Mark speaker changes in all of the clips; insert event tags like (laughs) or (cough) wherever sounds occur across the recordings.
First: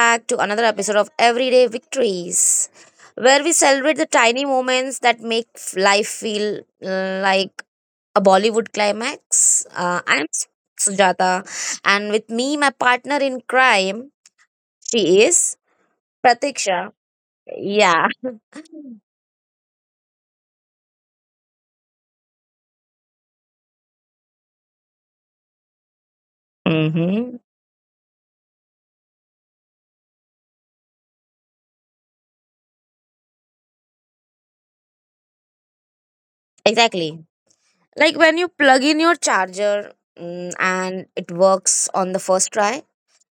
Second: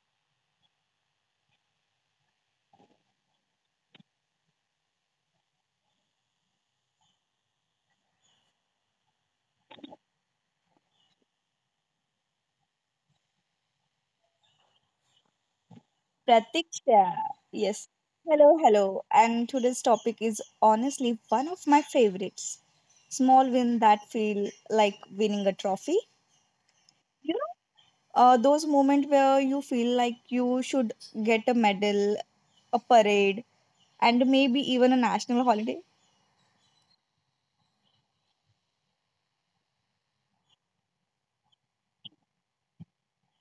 Speaker 1: back to another episode of Everyday Victories, where we celebrate the tiny moments that make life feel like a Bollywood climax. I'm Sujata, and with me, my partner in crime, she is Pratiksha.
Speaker 2: Pratiksha. Yes.
Speaker 1: Yeah.
Speaker 2: Hello, hello. And today's topic is honestly one of my favorites. Small win that feel like winning a trophy. You
Speaker 1: Mm-hmm.
Speaker 2: know, those moments where you feel like you should get a medal, a parade, and maybe even a national holiday.
Speaker 1: Exactly. Like when you plug in your charger, and it works on the first try.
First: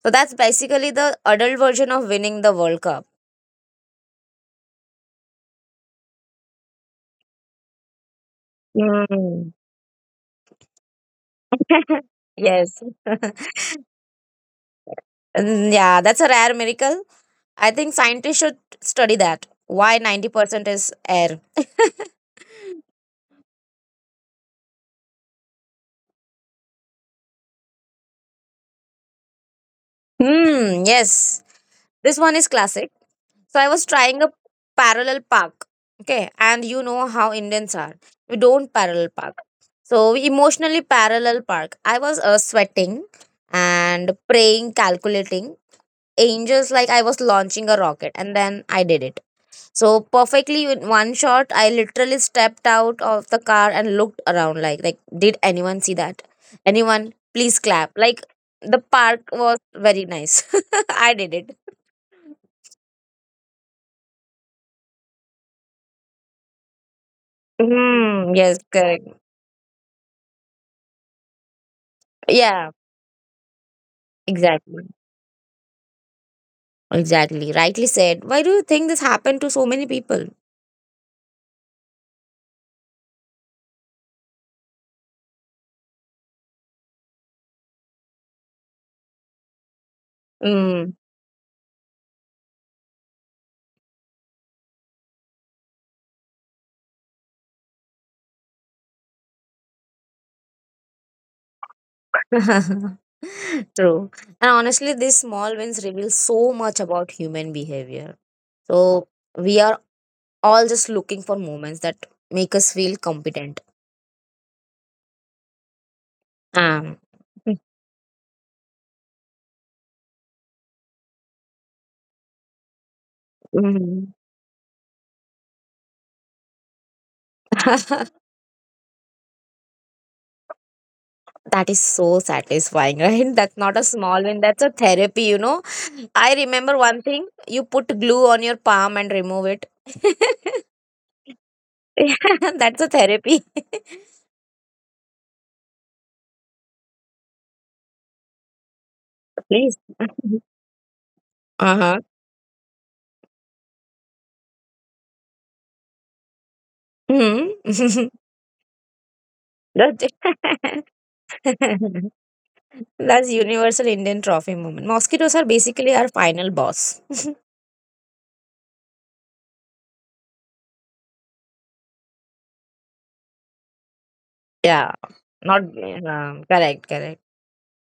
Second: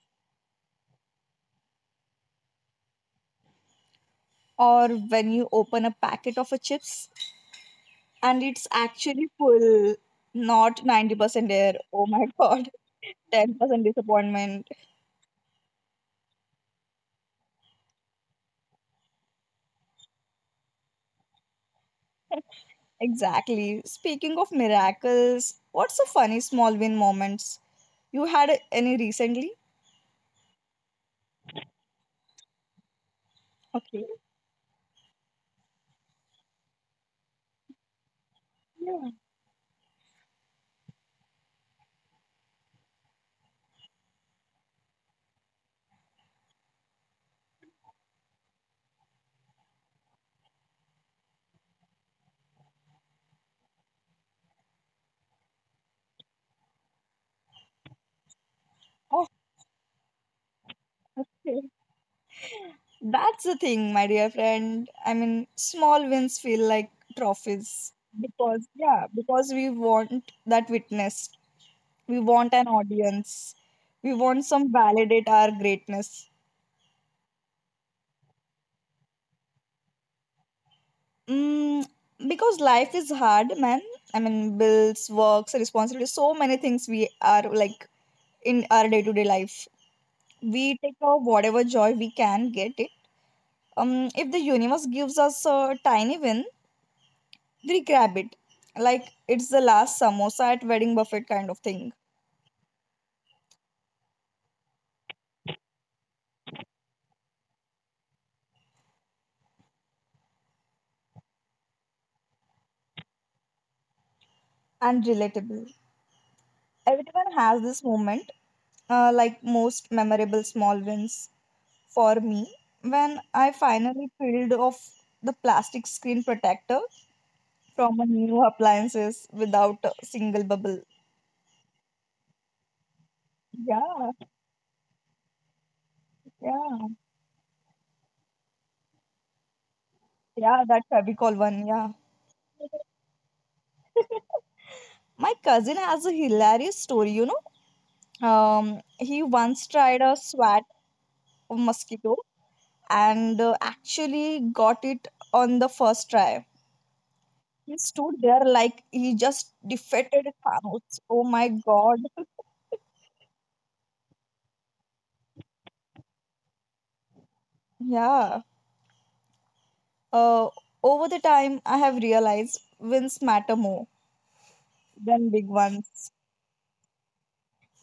Speaker 1: So that's basically the adult version of winning the World Cup.
Speaker 2: Or when you open a packet of a chips and it's actually
Speaker 1: Mm.
Speaker 2: full, not 90% there.
Speaker 1: (laughs)
Speaker 2: Oh my (laughs) God.
Speaker 1: Yes. (laughs)
Speaker 2: 10% disappointment.
Speaker 1: Yeah, that's a rare miracle. I think scientists should study that. Why 90% is air? (laughs)
Speaker 2: Exactly. Speaking of miracles, what's a funny small win moments? You had any recently?
Speaker 1: Hmm, yes. This one is classic. So I was
Speaker 2: Okay.
Speaker 1: trying a parallel park. Okay, and you know how Indians are. We don't parallel
Speaker 2: Yeah.
Speaker 1: park. So we emotionally parallel park. I was sweating and praying, calculating. Angels like I was launching a rocket and then I did. So perfectly in one shot, I literally stepped out of the car and looked around like did anyone see that? Anyone? Please clap. Like the park was very nice. (laughs) I did it.
Speaker 2: Okay. That's the thing, my dear friend. I mean, small wins feel like trophies
Speaker 1: Hmm, yes,
Speaker 2: because, yeah,
Speaker 1: correct.
Speaker 2: because we want that witness. We want an
Speaker 1: Yeah,
Speaker 2: audience. We want some
Speaker 1: exactly.
Speaker 2: validate our greatness.
Speaker 1: Exactly. Rightly said. Why do you think this happened to so many people?
Speaker 2: Mm, because life is hard, man. I mean, bills, works, responsibilities, so many things we are like in our day to day life. We
Speaker 1: Mm.
Speaker 2: take out whatever joy we can get it if the universe gives us a tiny win, we grab it like it's the last samosa at wedding buffet kind of thing.
Speaker 1: (laughs) True. And honestly, these small wins reveal so much about human behavior. So we are all just looking for moments that make us feel competent.
Speaker 2: And relatable,
Speaker 1: Um,
Speaker 2: everyone has this moment like most memorable small wins for me when I finally
Speaker 1: mhm.
Speaker 2: peeled off the plastic screen protector from a
Speaker 1: (laughs)
Speaker 2: new appliances without a single bubble.
Speaker 1: that is so satisfying, (laughs) right? That's not a
Speaker 2: Yeah,
Speaker 1: small win, that's a therapy, you know. I remember
Speaker 2: yeah,
Speaker 1: one thing, you put glue on your palm and remove it. (laughs)
Speaker 2: yeah, that fabicol one, yeah.
Speaker 1: Yeah, that's a therapy.
Speaker 2: (laughs) My cousin has a hilarious story, you know. He
Speaker 1: (laughs)
Speaker 2: once
Speaker 1: Please.
Speaker 2: tried a swat
Speaker 1: Uh huh.
Speaker 2: mosquito and actually got it on the first try.
Speaker 1: Hmm.
Speaker 2: He stood
Speaker 1: (laughs)
Speaker 2: there like he just
Speaker 1: That's,
Speaker 2: defeated Thanos. Oh my god.
Speaker 1: (laughs)
Speaker 2: (laughs)
Speaker 1: that's universal Indian trophy moment. Mosquitoes are basically our final boss.
Speaker 2: Yeah. Uh, Over the time, I have realized wins matter more
Speaker 1: Yeah.
Speaker 2: than big
Speaker 1: Not
Speaker 2: ones.
Speaker 1: correct, correct.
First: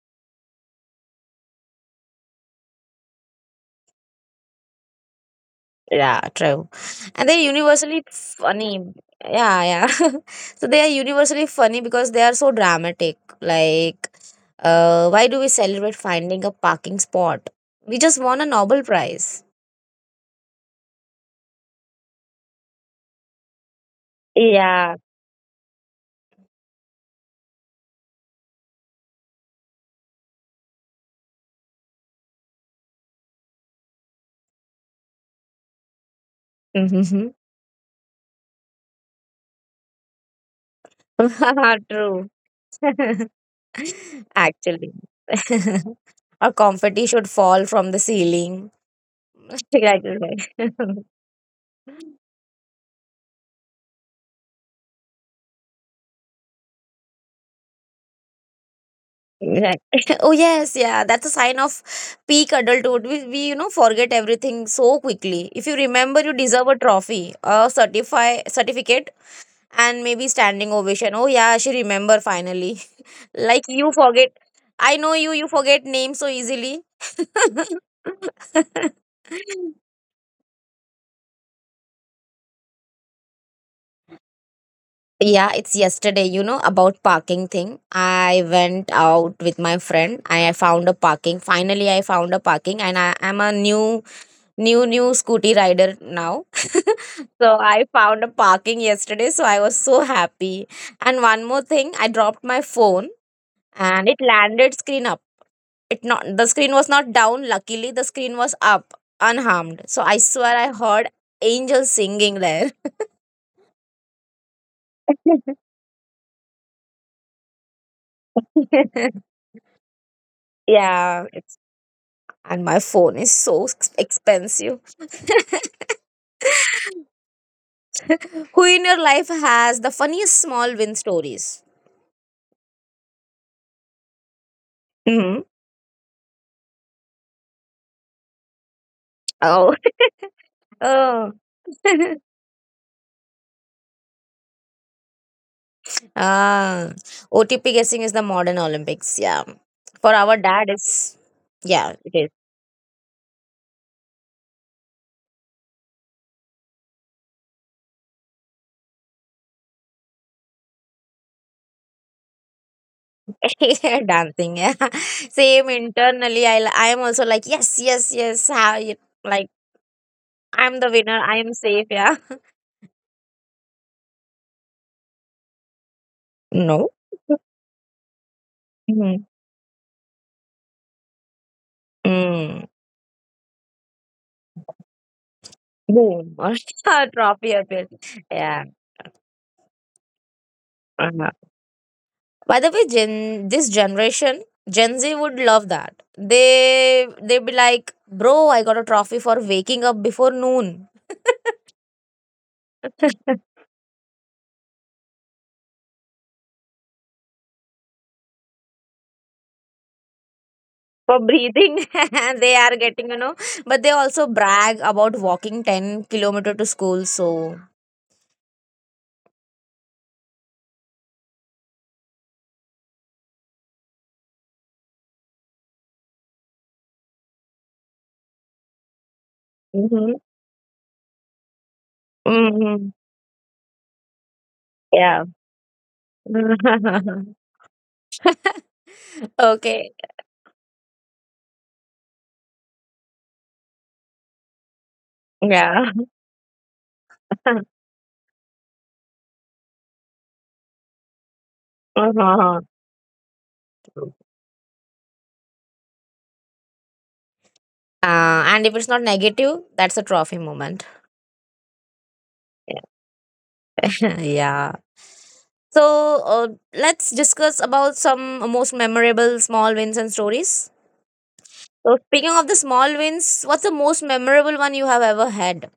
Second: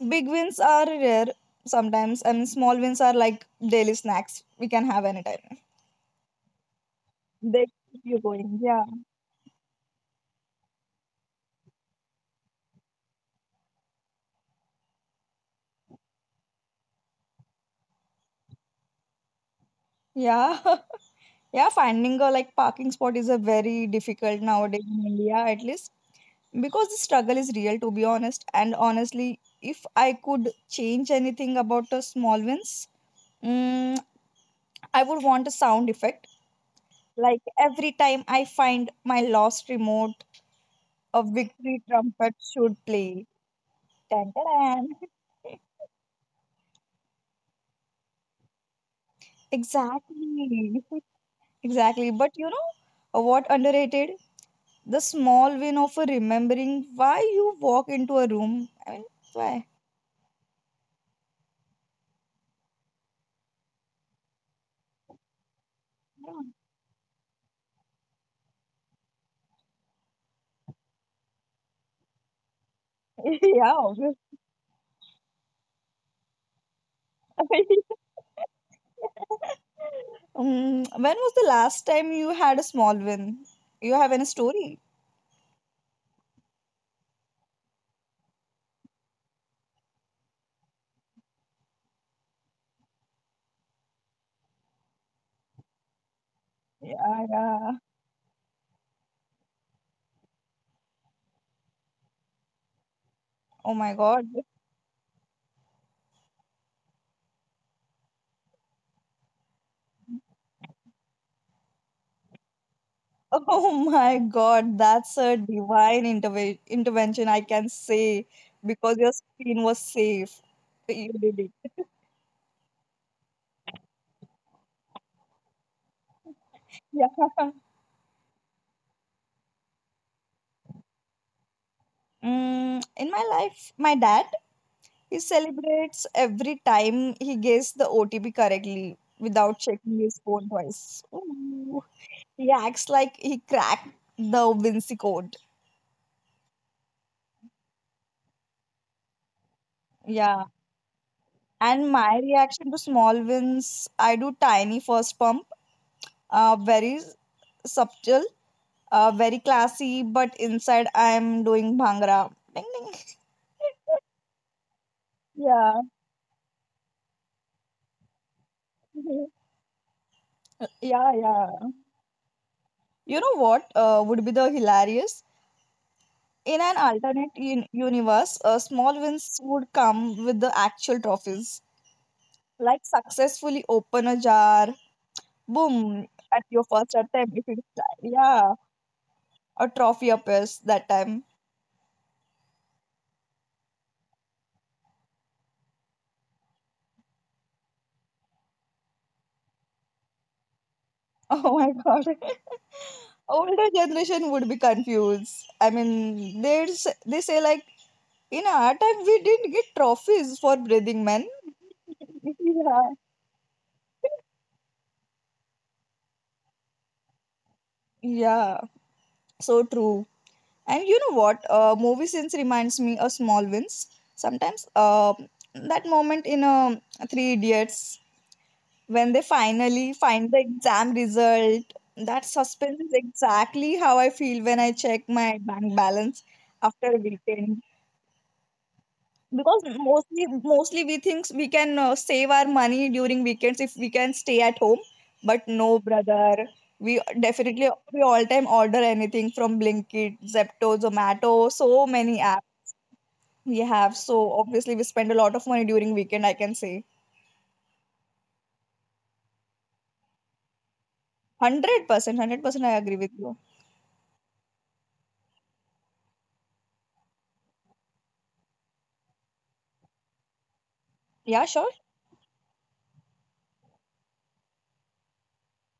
Speaker 2: Big wins are rare sometimes, and small wins are like daily snacks we can have anytime.
Speaker 1: Yeah, true. And they're
Speaker 2: They keep
Speaker 1: universally
Speaker 2: you going. Yeah.
Speaker 1: funny. Yeah, yeah. (laughs) so they are universally funny because they are so dramatic. Like, why do we celebrate finding a parking spot? We just won a Nobel Prize.
Speaker 2: Yeah. (laughs) Yeah, finding a like parking spot is a very difficult nowadays
Speaker 1: Yeah.
Speaker 2: in India, at least because the struggle is real, to be honest. And honestly, if I could change anything about the small wins, mm, I would want a sound effect.
Speaker 1: Mm-hmm.
Speaker 2: Like every time I find my lost remote, a victory
Speaker 1: (laughs) true.
Speaker 2: trumpet should play.
Speaker 1: (laughs)
Speaker 2: Dun, dun,
Speaker 1: Actually.
Speaker 2: dun.
Speaker 1: (laughs) Our confetti should fall from the ceiling.
Speaker 2: (laughs)
Speaker 1: (laughs) Like, like.
Speaker 2: Exactly. (laughs)
Speaker 1: (laughs)
Speaker 2: Exactly. But you know what underrated? The small win of a remembering why you walk into a room. I mean, why?
Speaker 1: Right. (laughs) oh yes, yeah. That's a sign of peak adulthood. We you know forget everything so quickly. If you remember, you
Speaker 2: Yeah,
Speaker 1: deserve a trophy, a certify certificate, and maybe standing ovation. Oh yeah, she remember finally. (laughs)
Speaker 2: (laughs)
Speaker 1: like
Speaker 2: yeah,
Speaker 1: you
Speaker 2: obviously.
Speaker 1: forget. I know you. You forget names so easily.
Speaker 2: (laughs)
Speaker 1: (laughs)
Speaker 2: When was the last time you had a small win? You have any story?
Speaker 1: Yeah, it's yesterday, you know, about parking thing. I went out with my friend. I found a parking. Finally, I found a parking, and I am a new scooty rider now. (laughs)
Speaker 2: Yeah,
Speaker 1: so
Speaker 2: yeah.
Speaker 1: I found a parking yesterday, so I was so happy. And one more thing, I dropped my phone
Speaker 2: Oh my
Speaker 1: and it
Speaker 2: god. (laughs)
Speaker 1: landed screen up. It not, the screen was not down, luckily the screen was up, unharmed, so I swear I heard angels singing there.
Speaker 2: Oh my god, that's a
Speaker 1: (laughs)
Speaker 2: divine intervention, I can say, because your screen was safe. You
Speaker 1: yeah,
Speaker 2: did
Speaker 1: it's,
Speaker 2: it. (laughs)
Speaker 1: and my phone is so expensive. (laughs)
Speaker 2: Yeah.
Speaker 1: who in your life has the funniest small win stories?
Speaker 2: In my life, my dad. He
Speaker 1: Hmm.
Speaker 2: celebrates every time he gets the OTP correctly without
Speaker 1: Oh.
Speaker 2: checking his phone
Speaker 1: (laughs)
Speaker 2: twice.
Speaker 1: oh.
Speaker 2: Ooh.
Speaker 1: (laughs)
Speaker 2: He acts like he cracked the Vinci code.
Speaker 1: Ah, OTP guessing is the modern Olympics. Yeah. For our
Speaker 2: Yeah.
Speaker 1: dad, it's yeah,
Speaker 2: And my
Speaker 1: it
Speaker 2: reaction to small wins, I do tiny first pump, very subtle, very classy, but inside I'm doing bhangra. Ding ding.
Speaker 1: is
Speaker 2: (laughs)
Speaker 1: (laughs) dancing. Yeah. Same
Speaker 2: Yeah.
Speaker 1: internally. I am also like yes, yes, yes. How you, like
Speaker 2: (laughs)
Speaker 1: I'm the
Speaker 2: Yeah,
Speaker 1: winner. I am
Speaker 2: yeah.
Speaker 1: safe. Yeah.
Speaker 2: You know what would be the hilarious? In
Speaker 1: (laughs)
Speaker 2: an
Speaker 1: No.
Speaker 2: alternate universe, small
Speaker 1: Mm.
Speaker 2: wins would come with the actual trophies,
Speaker 1: Mm.
Speaker 2: like successfully open a jar, boom,
Speaker 1: Boom.
Speaker 2: at
Speaker 1: (laughs)
Speaker 2: your first
Speaker 1: Or
Speaker 2: attempt. If
Speaker 1: trophy
Speaker 2: it's,
Speaker 1: appears.
Speaker 2: yeah,
Speaker 1: Yeah.
Speaker 2: a trophy appears that time.
Speaker 1: Uh-huh.
Speaker 2: (laughs)
Speaker 1: By the way, generation, Gen Z would love that. They'd be like, bro, I got a trophy for waking up before noon.
Speaker 2: Oh my god, (laughs) older generation would be confused. I mean, they say like in our time we didn't get trophies for breathing,
Speaker 1: For
Speaker 2: man.
Speaker 1: breathing.
Speaker 2: (laughs)
Speaker 1: (laughs) they are
Speaker 2: Yeah,
Speaker 1: getting, you know, but they also brag about walking 10 kilometer to school. So
Speaker 2: yeah, so true. And you know what? Movie scenes reminds me of small wins. Sometimes that moment in Three Idiots when they finally
Speaker 1: hmm.
Speaker 2: find the exam result, that suspense is
Speaker 1: Hmm.
Speaker 2: exactly how I feel when I check
Speaker 1: Yeah.
Speaker 2: my bank balance after a
Speaker 1: (laughs)
Speaker 2: weekend. Because
Speaker 1: okay.
Speaker 2: mostly we think we can save our money during weekends if we can stay at home. But no,
Speaker 1: Yeah.
Speaker 2: brother,
Speaker 1: (laughs)
Speaker 2: we all time order anything from Blinkit, Zepto, Zomato, so many apps.
Speaker 1: uh-huh.
Speaker 2: We have. So obviously we spend a lot of money during weekend, I can say.
Speaker 1: And if it's not negative, that's a trophy moment.
Speaker 2: 100%, 100% I agree with you.
Speaker 1: (laughs) yeah. So, let's discuss about some most memorable small wins and stories.
Speaker 2: Yeah, sure.
Speaker 1: So speaking of the small wins, what's the most memorable one you have ever had?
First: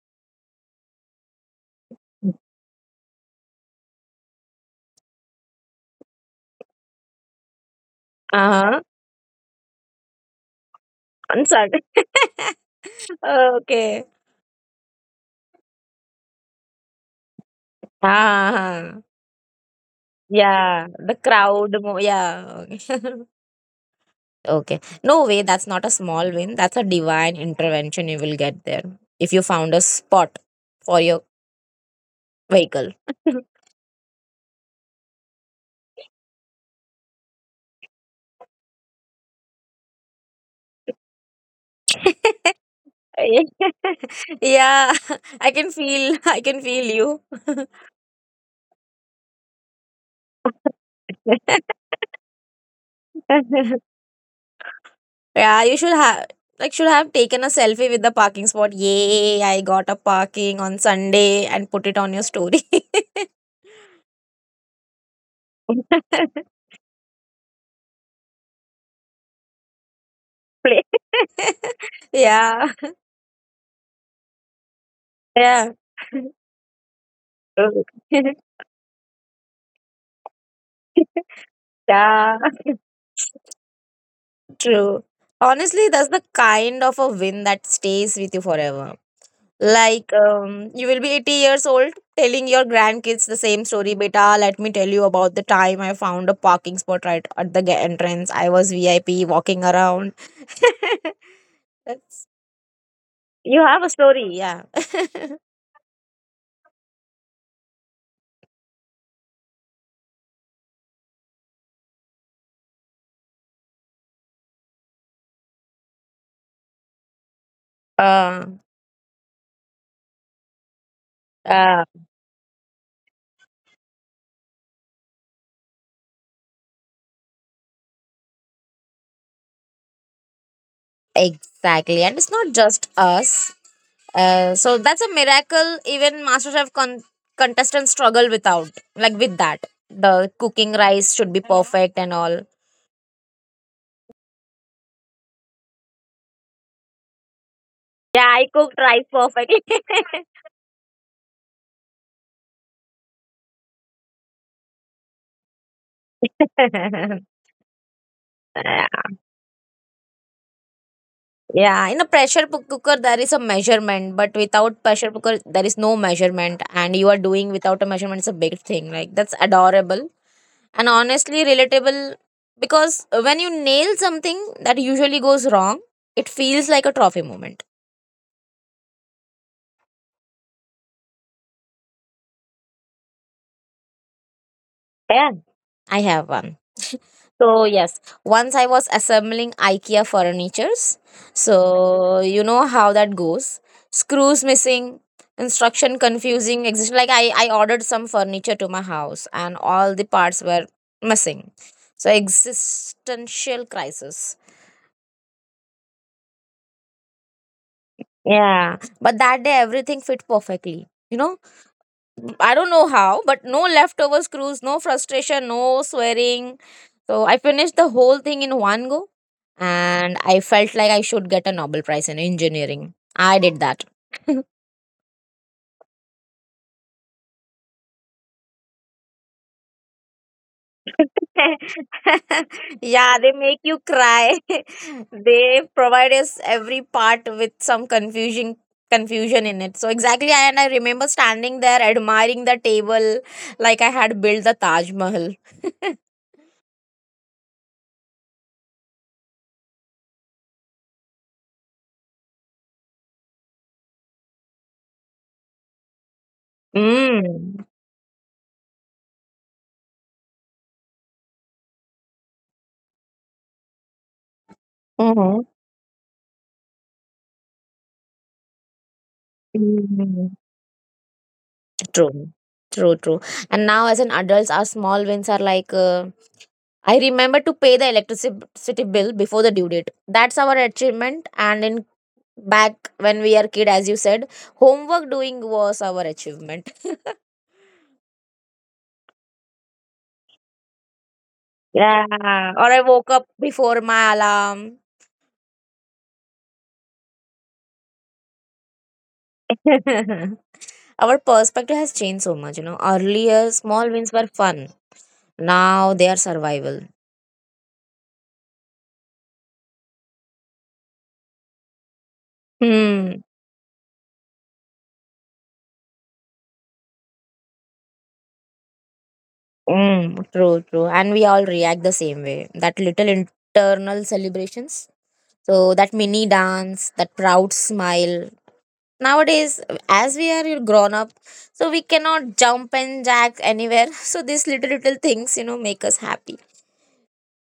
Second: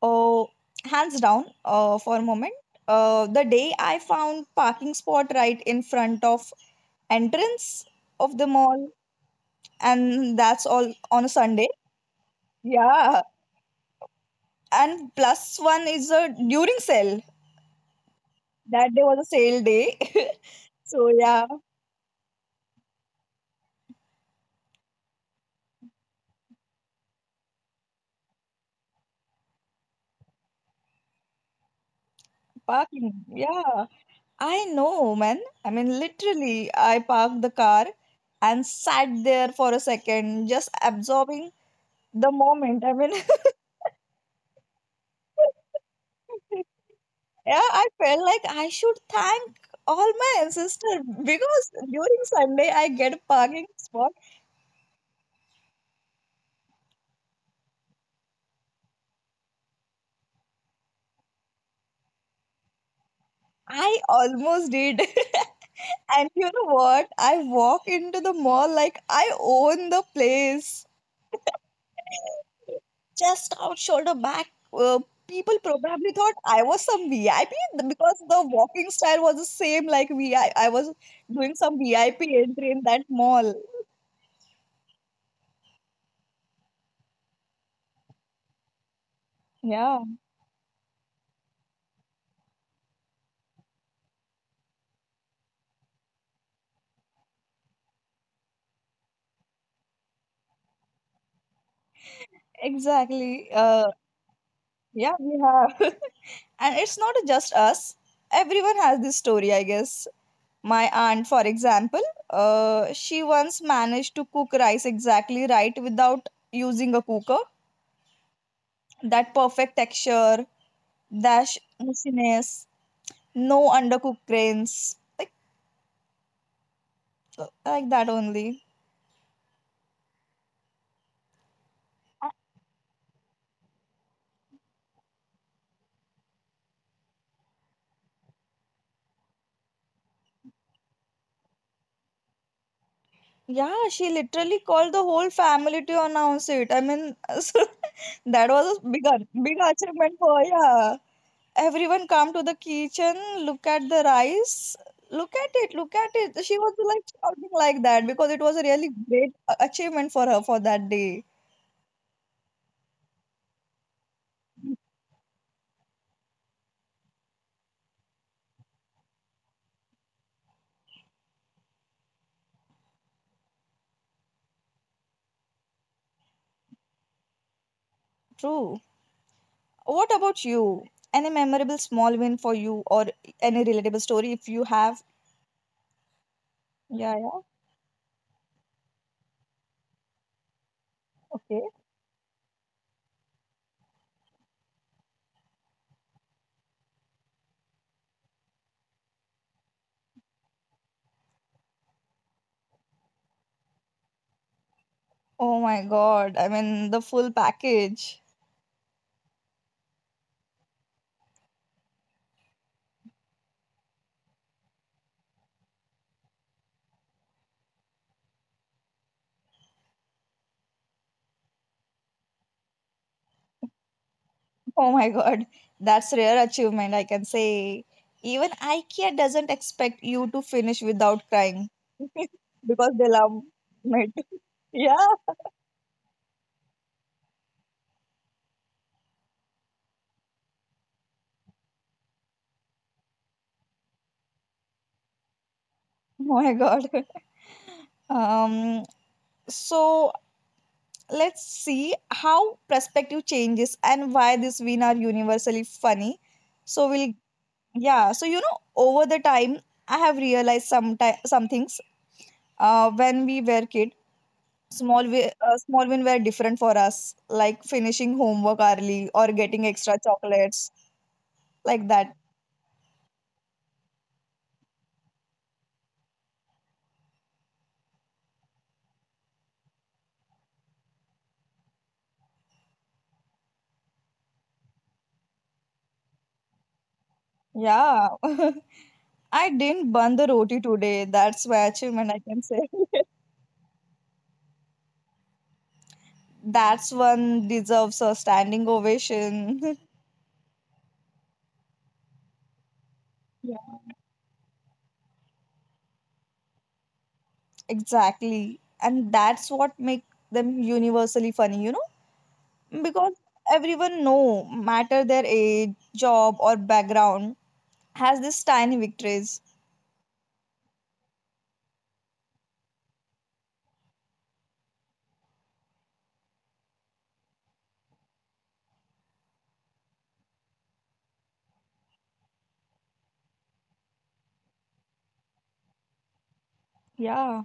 Speaker 2: Oh, hands down, for a moment. The day I found parking spot right in front of entrance of the
Speaker 1: Uh-huh.
Speaker 2: mall, and that's all on a Sunday.
Speaker 1: Concert. (laughs)
Speaker 2: Yeah.
Speaker 1: Okay.
Speaker 2: And plus one is a during sale.
Speaker 1: Ah,
Speaker 2: That
Speaker 1: ah,
Speaker 2: day
Speaker 1: ah.
Speaker 2: was a sale day. (laughs)
Speaker 1: Yeah,
Speaker 2: So,
Speaker 1: the
Speaker 2: yeah.
Speaker 1: crowd. Yeah. Okay. (laughs) okay. No way. That's not a small win. That's a divine intervention. You will get there if you found a spot for your vehicle.
Speaker 2: Parking,
Speaker 1: (laughs)
Speaker 2: yeah. I know, man. I mean, literally, I parked the car and sat there for a second, just absorbing the moment. I mean, (laughs)
Speaker 1: (laughs) yeah. (laughs) I can feel. I can feel
Speaker 2: yeah,
Speaker 1: you.
Speaker 2: I felt like I should thank all my ancestors because during Sunday I get a parking
Speaker 1: (laughs)
Speaker 2: spot.
Speaker 1: Yeah, you should have, should have taken a selfie with the parking spot. Yay, I got a parking on Sunday and put it on your story.
Speaker 2: I almost did. (laughs) And you
Speaker 1: (laughs)
Speaker 2: know what? I walk into the mall like I own the
Speaker 1: Play.
Speaker 2: place.
Speaker 1: (laughs) yeah.
Speaker 2: Chest out, shoulder back. People
Speaker 1: Yeah.
Speaker 2: probably thought I was some VIP because
Speaker 1: (laughs)
Speaker 2: the walking style was the same like VI. I was doing some
Speaker 1: yeah.
Speaker 2: VIP entry in that mall.
Speaker 1: True. Honestly, that's the kind of a win that stays with you forever.
Speaker 2: Yeah,
Speaker 1: Like you will be 80 years old telling your grandkids the same story, beta. Let me tell you about the time I found a parking spot right at the entrance. I was VIP walking around. (laughs) That's,
Speaker 2: exactly.
Speaker 1: you have a story, yeah. (laughs)
Speaker 2: Yeah, we have. (laughs) And it's not just us. Everyone has this story, I guess. My aunt, for example, she once managed to cook rice exactly right without using a cooker.
Speaker 1: uh,
Speaker 2: That perfect texture, dash
Speaker 1: uh,
Speaker 2: mushiness. No undercooked grains. Like that only.
Speaker 1: exactly. And it's not just us. So that's a miracle. Even MasterChef contestants struggle without, like with that. The cooking rice should be perfect and all.
Speaker 2: Yeah, she literally called the whole family to announce it. I mean, (laughs) so
Speaker 1: Yeah, I
Speaker 2: that
Speaker 1: cooked
Speaker 2: was a
Speaker 1: rice
Speaker 2: big big
Speaker 1: perfectly.
Speaker 2: achievement for her. Yeah. Everyone come to the kitchen, look at the rice, look at it, look at it. She was like
Speaker 1: (laughs)
Speaker 2: shouting like that because it was a really great achievement for her for that day.
Speaker 1: Yeah, in a pressure cooker there is a measurement, but without pressure cooker there is no measurement, and you are doing without a measurement is a big thing. Like that's adorable and honestly relatable because when you nail something that usually goes wrong, it feels like a trophy moment.
Speaker 2: True. What about you? Any memorable small win for you or any relatable story if you have?
Speaker 1: Yeah, I have one.
Speaker 2: Yeah, yeah.
Speaker 1: So yes, once I was assembling IKEA furnitures.
Speaker 2: Okay.
Speaker 1: So you know how that goes. Screws missing, instruction confusing, exist like I ordered some furniture to my house and all the parts were missing. So existential crisis.
Speaker 2: Oh my god. I mean, the full package.
Speaker 1: Yeah, but that day everything fit perfectly. You know, I don't know how, but no leftover screws, no frustration, no swearing. So I finished the whole thing in one go and I felt like I should get a Nobel Prize in engineering. I did that. (laughs)
Speaker 2: Oh my god. That's rare achievement, I can say. Even IKEA doesn't expect you to finish without crying. (laughs)
Speaker 1: (laughs)
Speaker 2: Because they
Speaker 1: yeah, they
Speaker 2: love
Speaker 1: make you
Speaker 2: it. (laughs)
Speaker 1: cry. (laughs)
Speaker 2: Yeah.
Speaker 1: they provide us every part with some confusion, in it. So exactly I, and I remember standing there admiring the table like I had built the Taj Mahal.
Speaker 2: Oh my god. Um so let's see how perspective changes and why this win are universally funny. So we'll,
Speaker 1: (laughs)
Speaker 2: yeah, so you know over the time I have realized some things when we were kids. Small wi-
Speaker 1: mm.
Speaker 2: uh, small win were different for us, like finishing homework early or getting extra
Speaker 1: Mm,
Speaker 2: chocolates, like that.
Speaker 1: true, true, true. And now, as an adults, our small wins are like I remember to pay the electricity bill before the due date. That's our achievement. And in back when we are kid, as you said, homework doing was our achievement. (laughs)
Speaker 2: Yeah, (laughs) I didn't burn the roti today. That's my achievement, I can
Speaker 1: Yeah.
Speaker 2: say.
Speaker 1: Or I
Speaker 2: (laughs)
Speaker 1: woke up before my alarm.
Speaker 2: That's one deserves a standing ovation. (laughs)
Speaker 1: (laughs) our perspective has changed so much. You know, earlier
Speaker 2: Yeah.
Speaker 1: small wins were fun. Now they are survival.
Speaker 2: Exactly. And that's what make them universally funny, you know? Because
Speaker 1: Hmm.
Speaker 2: everyone no matter their age, job or background, has this tiny victories.
Speaker 1: Mm, true, true. And we all react the same way. That little internal celebrations. So that mini dance, that proud smile. Nowadays, as we are grown up, so we cannot jump and jack anywhere. (laughs) So these little things, you know, make us happy.
Speaker 2: Yeah.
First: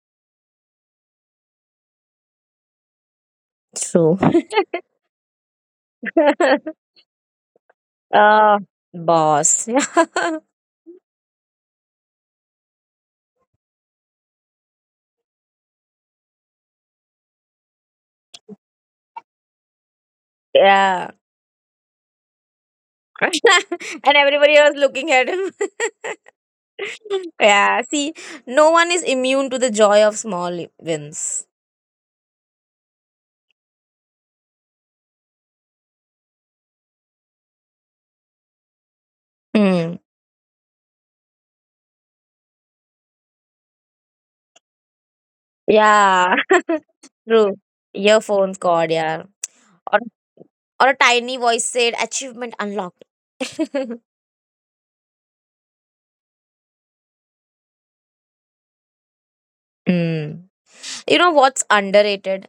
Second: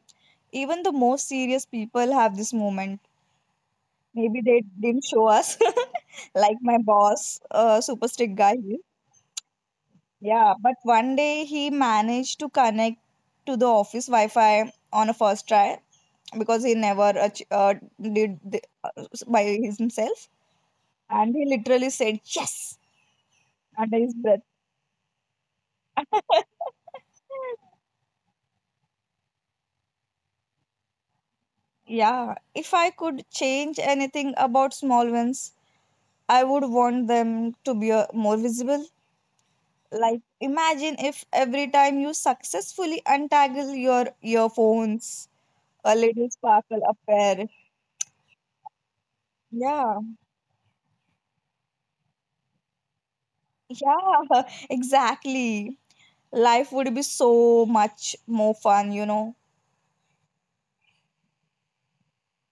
Speaker 2: Even the most serious people have this moment.
Speaker 1: True.
Speaker 2: Maybe they didn't show us, (laughs) like my
Speaker 1: (laughs)
Speaker 2: boss, super strict guy,
Speaker 1: uh,
Speaker 2: he is.
Speaker 1: boss. (laughs)
Speaker 2: Yeah, but one day he managed to connect to the office Wi-Fi on a first try because he never did the, by his himself,
Speaker 1: yeah.
Speaker 2: and he literally said yes
Speaker 1: (laughs)
Speaker 2: under his
Speaker 1: and
Speaker 2: breath.
Speaker 1: everybody was looking at him.
Speaker 2: (laughs)
Speaker 1: (laughs) yeah. See, no one is immune to the joy of small wins.
Speaker 2: Yeah, if I could change anything about small wins, I would want them to be more visible.
Speaker 1: Hmm.
Speaker 2: Like, imagine if every time you successfully untangle your earphones, a little
Speaker 1: Yeah,
Speaker 2: sparkle
Speaker 1: (laughs)
Speaker 2: appear.
Speaker 1: true. Earphone cord, yeah.
Speaker 2: Yeah,
Speaker 1: Or, or a tiny voice said, achievement unlocked. (laughs)
Speaker 2: yeah, (laughs) exactly. Life would be so much more fun, you know.
Speaker 1: Mm. You know what's underrated?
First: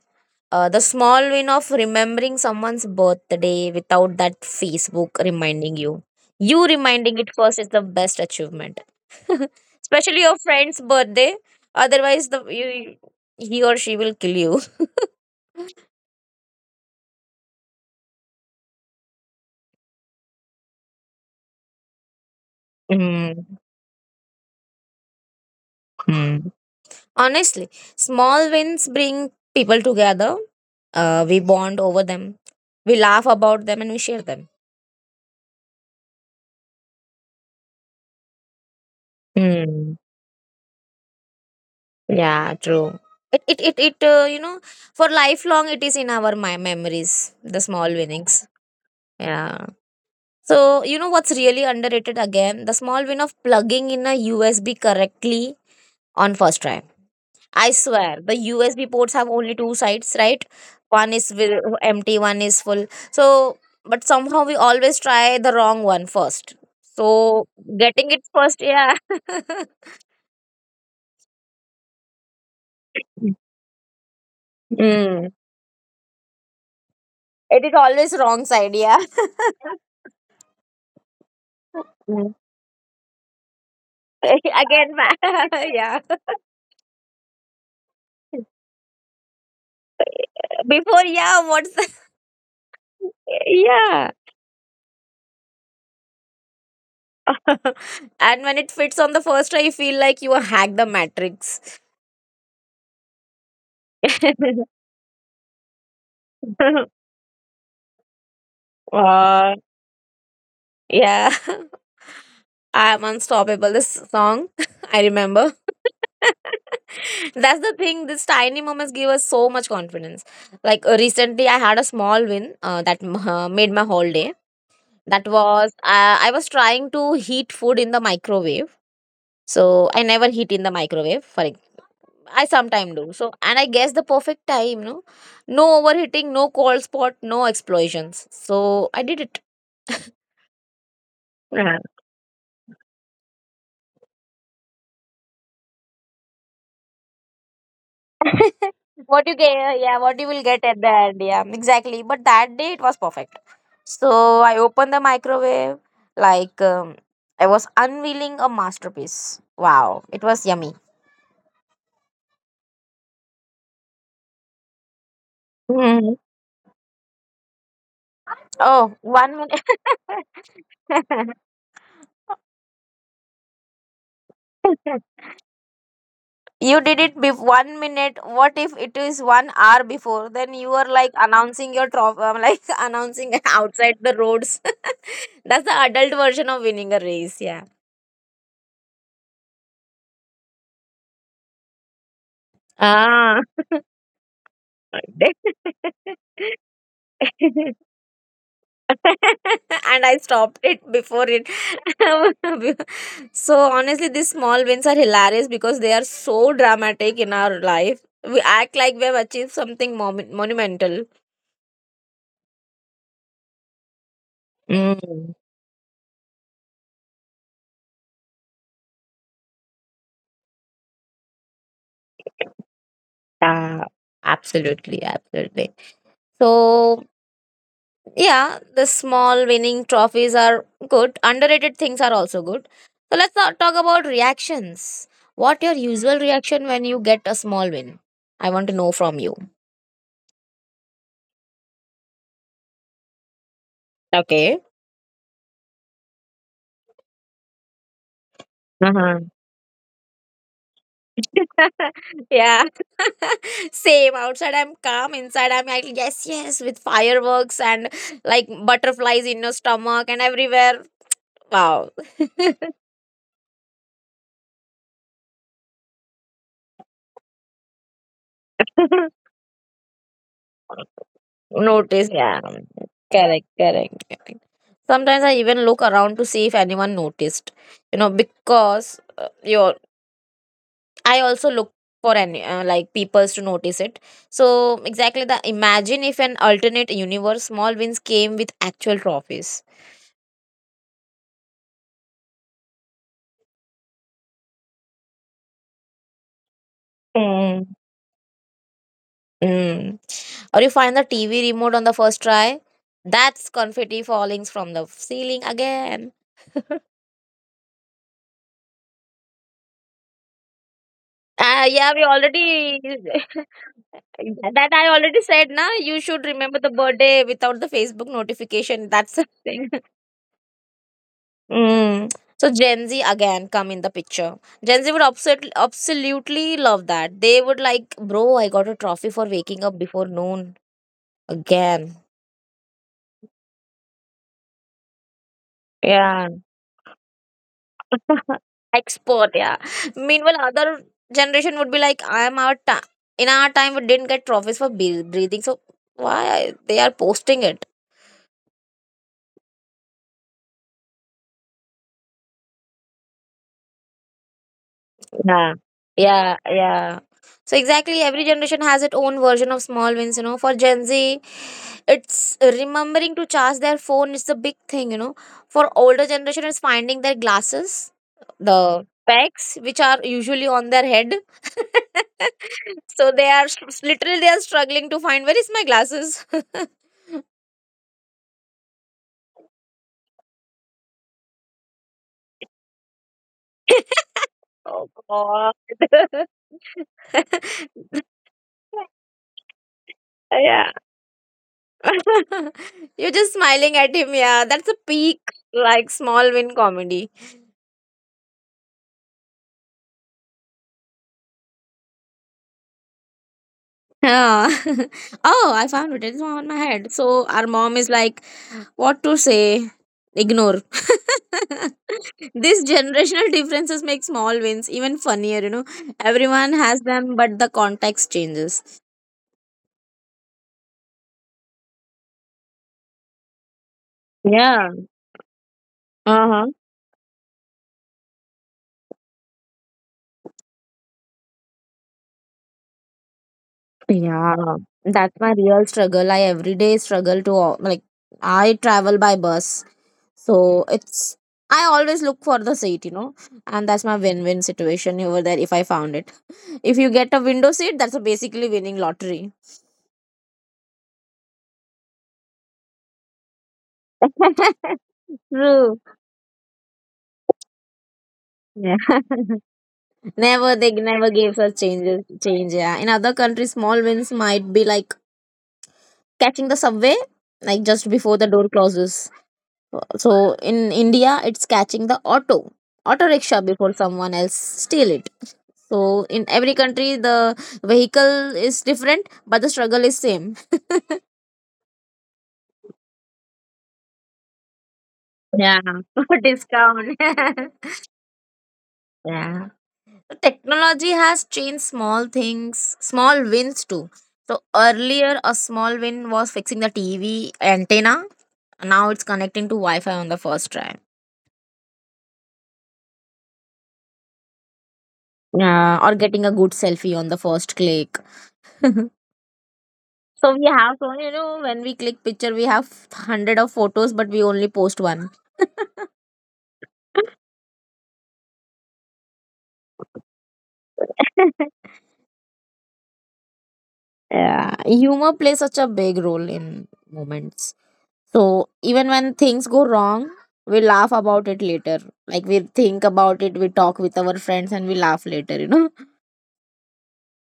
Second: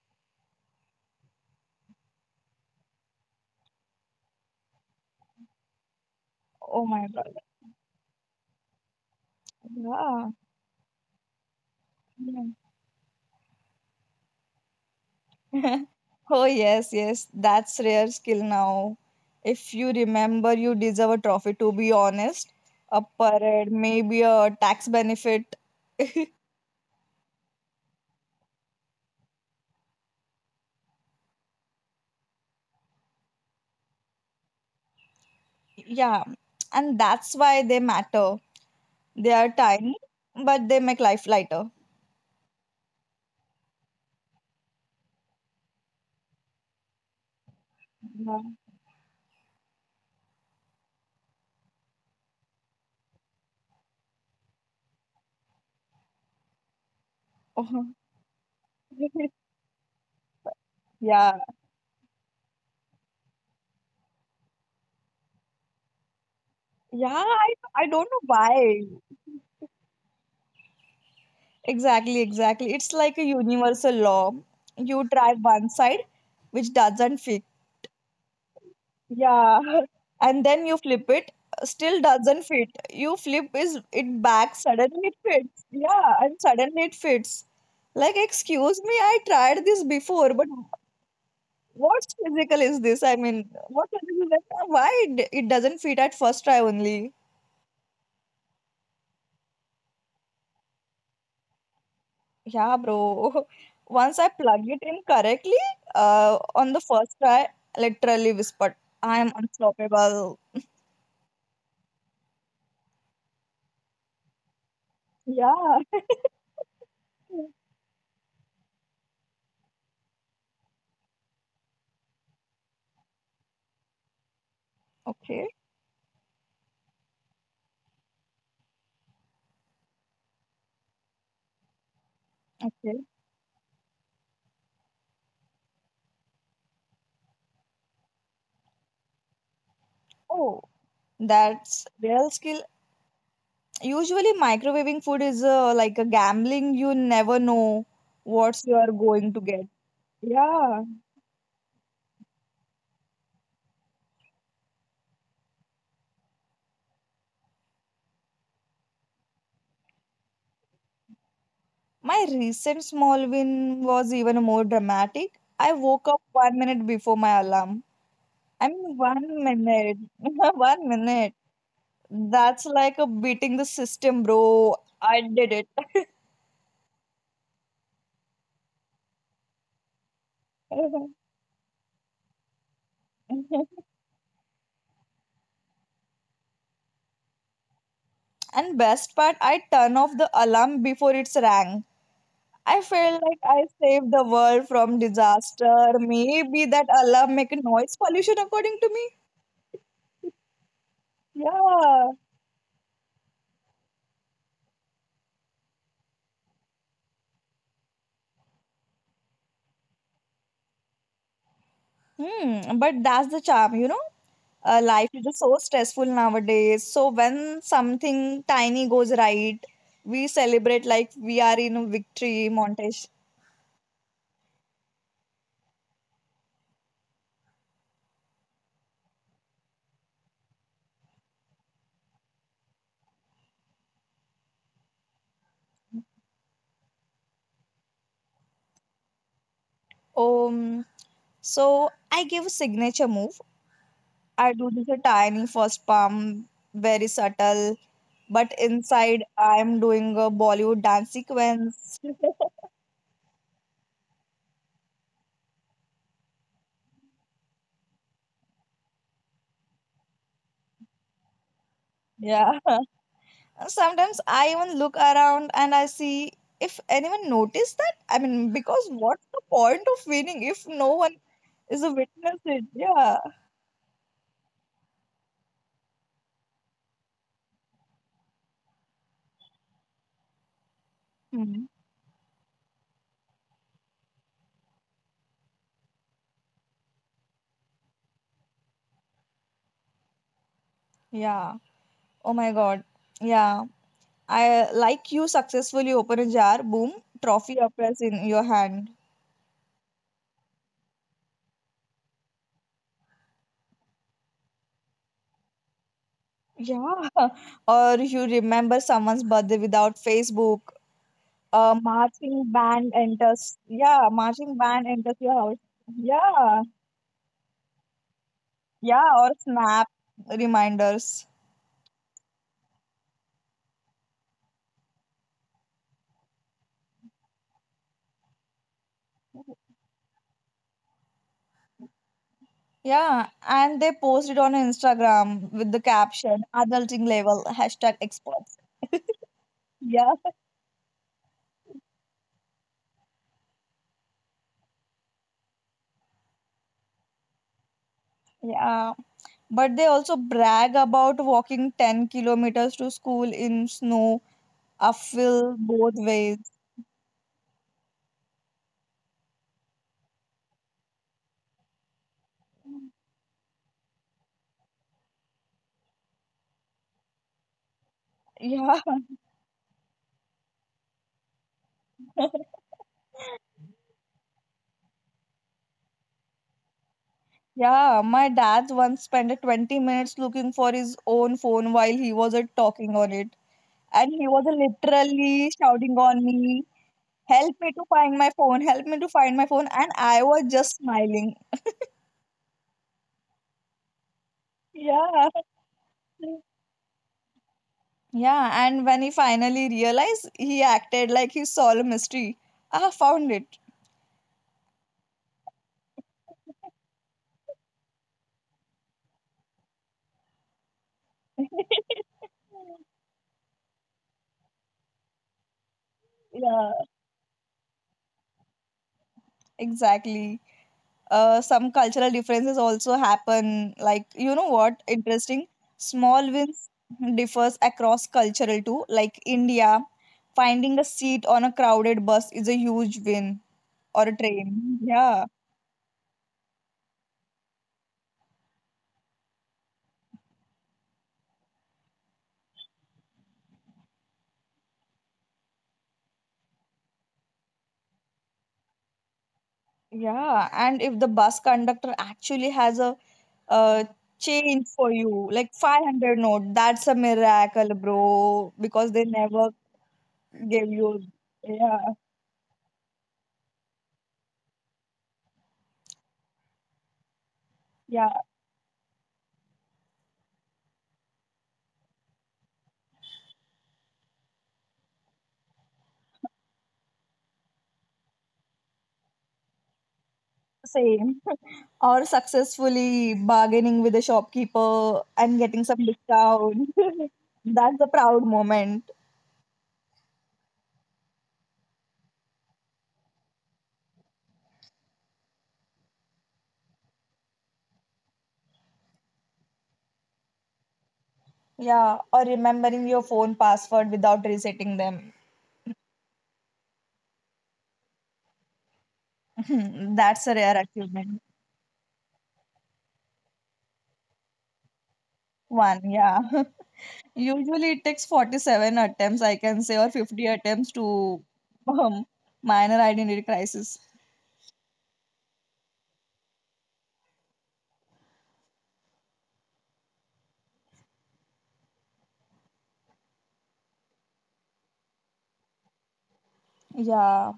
Speaker 1: The small win of remembering someone's birthday without that Facebook reminding you. You
Speaker 2: Oh my
Speaker 1: reminding it
Speaker 2: God.
Speaker 1: first is the best achievement. (laughs) Especially
Speaker 2: Yeah.
Speaker 1: your friend's birthday. Otherwise, he or she will kill you.
Speaker 2: Yeah. (laughs) Oh, yes, yes. That's rare skill now. If you remember, you deserve a trophy, to be honest. A
Speaker 1: (laughs)
Speaker 2: parade, maybe a tax benefit.
Speaker 1: Mm. Honestly, small wins bring people together. We bond over them, we laugh about them, and we share them.
Speaker 2: Yeah. And that's why they matter. They are tiny,
Speaker 1: Hmm.
Speaker 2: but they make life lighter.
Speaker 1: Yeah, true. It, you know, for lifelong, it is in our my memories, the small
Speaker 2: Yeah.
Speaker 1: winnings. Yeah. So, you know what's really underrated again? The small win of plugging in a USB correctly on first try. I
Speaker 2: Oh.
Speaker 1: swear the USB ports have
Speaker 2: (laughs)
Speaker 1: only two sides, right? One is
Speaker 2: Yeah.
Speaker 1: empty, one is full. So, but somehow we always try the wrong one first.
Speaker 2: Yeah,
Speaker 1: So,
Speaker 2: I don't
Speaker 1: getting
Speaker 2: know
Speaker 1: it first,
Speaker 2: why.
Speaker 1: yeah. (laughs)
Speaker 2: Exactly, exactly. It's like a universal law. You
Speaker 1: Mm.
Speaker 2: try one side, which doesn't fit.
Speaker 1: It is always wrong side, yeah.
Speaker 2: Yeah. (laughs) And then you flip it, still
Speaker 1: Mm.
Speaker 2: doesn't fit. You flip is it
Speaker 1: (laughs)
Speaker 2: back,
Speaker 1: Again,
Speaker 2: suddenly it
Speaker 1: ma- (laughs)
Speaker 2: fits.
Speaker 1: yeah.
Speaker 2: Yeah, and suddenly it fits. Like, excuse me, I tried this before, but
Speaker 1: Before, yeah, what's the-
Speaker 2: what physical is this? I
Speaker 1: (laughs)
Speaker 2: mean, what
Speaker 1: yeah.
Speaker 2: physical is that? Why it doesn't fit at first try only?
Speaker 1: (laughs) and when it fits on the first try, you feel like you hacked the matrix.
Speaker 2: Yeah, bro. (laughs) Once I plug
Speaker 1: (laughs)
Speaker 2: it in correctly, on the first try, literally whispered, I am
Speaker 1: uh,
Speaker 2: unstoppable.
Speaker 1: yeah. (laughs) I'm unstoppable. This song, (laughs) I remember.
Speaker 2: Yeah.
Speaker 1: (laughs) That's
Speaker 2: (laughs)
Speaker 1: the thing. These tiny moments give us so much confidence. Like recently, I had a small win that made my whole day. That
Speaker 2: Okay.
Speaker 1: was I was trying to heat food in the microwave. So I never heat in the microwave. For I sometimes
Speaker 2: Okay.
Speaker 1: do. So and I guess the perfect time. No, no overheating, no cold spot, no explosions. So I did it.
Speaker 2: Oh, that's real skill. Usually, microwaving food is like a gambling. You never know what's you
Speaker 1: (laughs)
Speaker 2: are
Speaker 1: what
Speaker 2: going to
Speaker 1: you get,
Speaker 2: get.
Speaker 1: yeah, what you will get
Speaker 2: Yeah.
Speaker 1: at the end, yeah, exactly. But that day it was perfect. So I opened the microwave like I was unveiling a masterpiece. Wow, it was yummy.
Speaker 2: My recent small win was even more dramatic. I woke
Speaker 1: Mhm.
Speaker 2: up 1 minute before my alarm. I
Speaker 1: Oh,
Speaker 2: mean,
Speaker 1: one
Speaker 2: one
Speaker 1: minute
Speaker 2: minute. (laughs) 1 minute.
Speaker 1: (laughs)
Speaker 2: That's like a beating the system, bro. I did it.
Speaker 1: you did it be 1 minute, what if it is 1 hour before, then you are like
Speaker 2: (laughs)
Speaker 1: announcing your trophy, like (laughs) announcing (laughs) outside the roads. (laughs) that's the adult version of winning a race, yeah.
Speaker 2: And best part, I turn off the alarm before it's rang. I feel like
Speaker 1: Ah,
Speaker 2: I
Speaker 1: (laughs)
Speaker 2: saved the world from
Speaker 1: that-
Speaker 2: disaster. Maybe that alarm make a
Speaker 1: (laughs)
Speaker 2: noise pollution according to me.
Speaker 1: and I stopped it before it.
Speaker 2: Yeah.
Speaker 1: (laughs) so honestly, these small wins are hilarious because they are so dramatic in our life. We act like we have achieved something monumental.
Speaker 2: Hmm, but that's the charm, you know? Life is
Speaker 1: Mm,
Speaker 2: just so stressful nowadays. So when something tiny goes right, we celebrate like we are in a victory montage.
Speaker 1: yeah, absolutely, absolutely. So Yeah, the small winning trophies are good. Underrated things are also good. So let's not talk about reactions. What your usual reaction when you get a small win? I want to know from you.
Speaker 2: Um, so I give a signature move. I
Speaker 1: Okay.
Speaker 2: do this a tiny first pump, very subtle, but
Speaker 1: Uh-huh.
Speaker 2: inside I'm doing a Bollywood dance sequence. (laughs)
Speaker 1: (laughs) yeah. (laughs) Same. Outside I'm calm. Inside I'm like yes, yes, with fireworks and like butterflies in your stomach and everywhere. Wow. (laughs)
Speaker 2: Yeah. Sometimes I even look around and I see if anyone noticed that. I mean, because what's the point of winning if no one is a
Speaker 1: Notice,
Speaker 2: witness
Speaker 1: yeah.
Speaker 2: it? Yeah.
Speaker 1: Correct, correct. Sometimes I even look around to see if anyone noticed, you know, because your I also
Speaker 2: Hmm.
Speaker 1: look for any like peoples to notice it. So exactly the imagine if an alternate universe small wins came with actual trophies.
Speaker 2: Yeah. Oh my God. Yeah. I like you successfully open a jar, boom, trophy
Speaker 1: Mm.
Speaker 2: appears in your hand.
Speaker 1: Mm. Or you find the TV remote on the first try. That's confetti falling from the ceiling again. (laughs)
Speaker 2: Yeah. (laughs) Or you remember someone's birthday without Facebook. A
Speaker 1: Yeah, we
Speaker 2: marching
Speaker 1: already
Speaker 2: band enters. Yeah,
Speaker 1: (laughs)
Speaker 2: marching
Speaker 1: that
Speaker 2: band
Speaker 1: I
Speaker 2: enters
Speaker 1: already
Speaker 2: your
Speaker 1: said.
Speaker 2: house.
Speaker 1: Na, you should remember
Speaker 2: Yeah.
Speaker 1: the birthday without the Facebook notification.
Speaker 2: Yeah.
Speaker 1: That's the
Speaker 2: Or
Speaker 1: (laughs) thing.
Speaker 2: snap reminders.
Speaker 1: Mm. So Gen Z again come in the picture. Gen Z would absolutely, absolutely love that. They would like, bro, I got a trophy for waking up before noon again.
Speaker 2: Yeah, and they posted on Instagram with the
Speaker 1: Yeah.
Speaker 2: caption adulting level hashtag experts.
Speaker 1: (laughs) Export, yeah.
Speaker 2: Yeah,
Speaker 1: Meanwhile, other generation would be like, I'm our time. In our time, we didn't get trophies for breathing, so why they are posting it?
Speaker 2: yeah. But they also brag about walking 10 kilometers to school in snow,
Speaker 1: Yeah,
Speaker 2: uphill both
Speaker 1: yeah,
Speaker 2: ways.
Speaker 1: yeah. So exactly, every generation has its own version of small wins. You know, for Gen Z, it's remembering to charge their phone is the big thing. You know, for older generation, it's finding their glasses,
Speaker 2: Yeah,
Speaker 1: the specs which are usually on their head.
Speaker 2: (laughs)
Speaker 1: (laughs) so they are literally they are struggling to find where is my glasses.
Speaker 2: yeah. My dad once spent 20 minutes looking for his own phone while he was talking on it. And he
Speaker 1: (laughs)
Speaker 2: was
Speaker 1: oh
Speaker 2: literally
Speaker 1: God.
Speaker 2: shouting on me, help me to
Speaker 1: (laughs) (laughs)
Speaker 2: find my phone, help me to find my phone. And I was
Speaker 1: yeah.
Speaker 2: just smiling.
Speaker 1: (laughs) You're just smiling at him. Yeah, that's a peak,
Speaker 2: Yeah.
Speaker 1: like small
Speaker 2: (laughs)
Speaker 1: win comedy.
Speaker 2: Yeah, and when he finally realized, he acted like he solved a mystery. I found it.
Speaker 1: Yeah. (laughs) oh, I found it. It's on my head. So our mom is like, what to say? Ignore. (laughs) this generational differences make small wins even funnier, you know.
Speaker 2: (laughs)
Speaker 1: Everyone
Speaker 2: Yeah,
Speaker 1: has them, but the context changes.
Speaker 2: exactly. Some cultural differences also happen. Like, you know
Speaker 1: Yeah.
Speaker 2: what? Interesting.
Speaker 1: Uh
Speaker 2: Small
Speaker 1: huh.
Speaker 2: wins differs across cultural too. Like India, finding a seat on a crowded bus is a huge win or a
Speaker 1: Yeah.
Speaker 2: train.
Speaker 1: That's
Speaker 2: Yeah.
Speaker 1: my real struggle. I every day struggle to, like, I travel by bus, so it's I always look for the seat, you know, and that's my win-win situation over there if I found it. If you get a window seat, that's a basically winning lottery.
Speaker 2: Yeah, and if the bus conductor actually has a uh, change
Speaker 1: (laughs)
Speaker 2: for you, like
Speaker 1: True.
Speaker 2: 500 note, that's a miracle, bro,
Speaker 1: Yeah.
Speaker 2: because they never
Speaker 1: (laughs) never
Speaker 2: gave
Speaker 1: they
Speaker 2: you.
Speaker 1: never gave us
Speaker 2: Yeah,
Speaker 1: change, yeah. In other countries, small wins might be like catching the subway, like just
Speaker 2: yeah,
Speaker 1: before the door closes. So in India, it's catching the auto rickshaw before someone else steal it. So in every country, the vehicle is different, but the struggle is same.
Speaker 2: same. (laughs) Or successfully bargaining with the shopkeeper and
Speaker 1: Yeah,
Speaker 2: getting some
Speaker 1: (laughs) for
Speaker 2: discount.
Speaker 1: discount.
Speaker 2: (laughs) That's a proud moment.
Speaker 1: (laughs) yeah. Technology has changed small wins too. So earlier, a small win was fixing the TV antenna. Now it's connecting to Wi-Fi on the first try.
Speaker 2: Yeah, or remembering your phone password without resetting them.
Speaker 1: Yeah, or getting a good selfie on the first click. (laughs) so
Speaker 2: (laughs) That's a
Speaker 1: we
Speaker 2: rare
Speaker 1: have so you
Speaker 2: achievement.
Speaker 1: know when we click picture, we have hundred of photos, but we only post one.
Speaker 2: One, yeah. (laughs) Usually it takes 47 attempts, I can say, or 50 attempts to
Speaker 1: (laughs)
Speaker 2: um, minor identity crisis.
Speaker 1: Yeah, humor plays such a big role in moments. So even when things go wrong, we laugh about it later. Like we think about it, we talk with our friends, and we laugh later, you know. (laughs)
Speaker 2: Yeah,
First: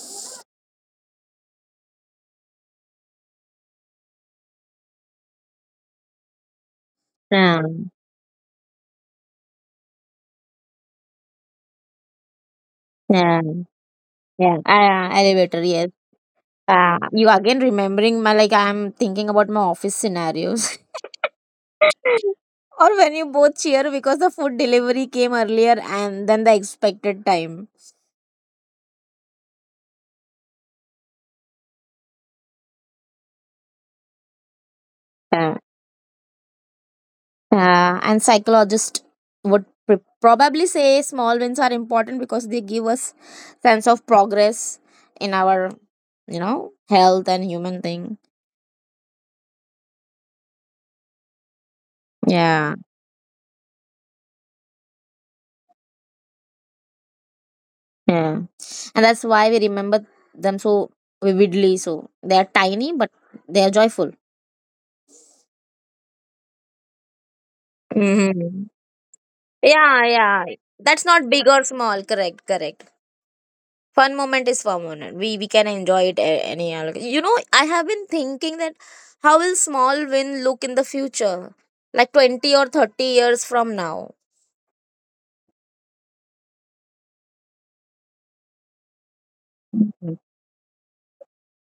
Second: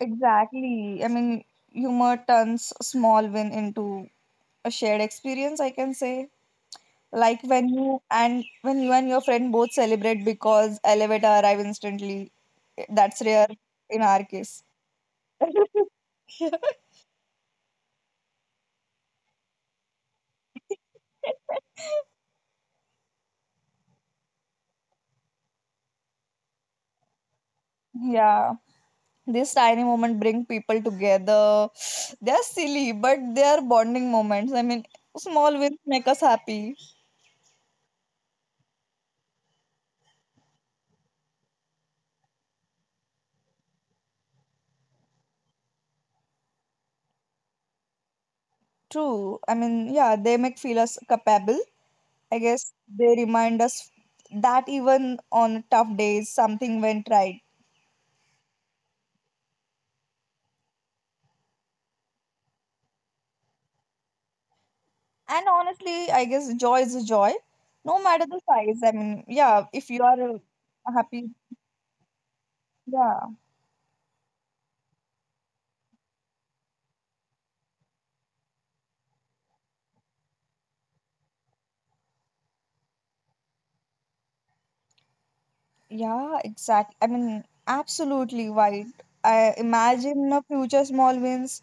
Speaker 2: exactly. I mean, humor turns small win into a shared experience, I can say. Like
Speaker 1: Yeah,
Speaker 2: when you and your friend both celebrate because elevator arrive instantly. That's
Speaker 1: yeah,
Speaker 2: rare in our
Speaker 1: yeah.
Speaker 2: case.
Speaker 1: Elevator, yes.
Speaker 2: (laughs)
Speaker 1: You again remembering my like I'm thinking about my office scenarios. (laughs) or when you both cheer because the food delivery came earlier and than the expected time.
Speaker 2: Yeah. These tiny moments bring people together. (sighs) They're silly, but they're bonding moments. I mean, small wins make us happy.
Speaker 1: And psychologists would probably say small wins are important because they give us sense of progress in our, you know, health and human thing.
Speaker 2: True. I mean, yeah, they make feel us capable. I
Speaker 1: Yeah,
Speaker 2: guess they remind us that even on tough days, something went right.
Speaker 1: yeah, and that's why we remember them so vividly. So they are tiny, but they are joyful.
Speaker 2: And honestly, I guess joy is a joy, no matter the
Speaker 1: Hmm,
Speaker 2: size. I mean, yeah, if
Speaker 1: yeah,
Speaker 2: you are
Speaker 1: yeah, that's not
Speaker 2: happy,
Speaker 1: big or small. Correct, correct.
Speaker 2: yeah,
Speaker 1: Fun moment is fun moment. We can enjoy it any other. You know, I have been thinking that how will small win look in the future, like 20 or 30 years from now.
Speaker 2: yeah, exactly. I mean, absolutely right. I imagine a
Speaker 1: (laughs)
Speaker 2: future small wins.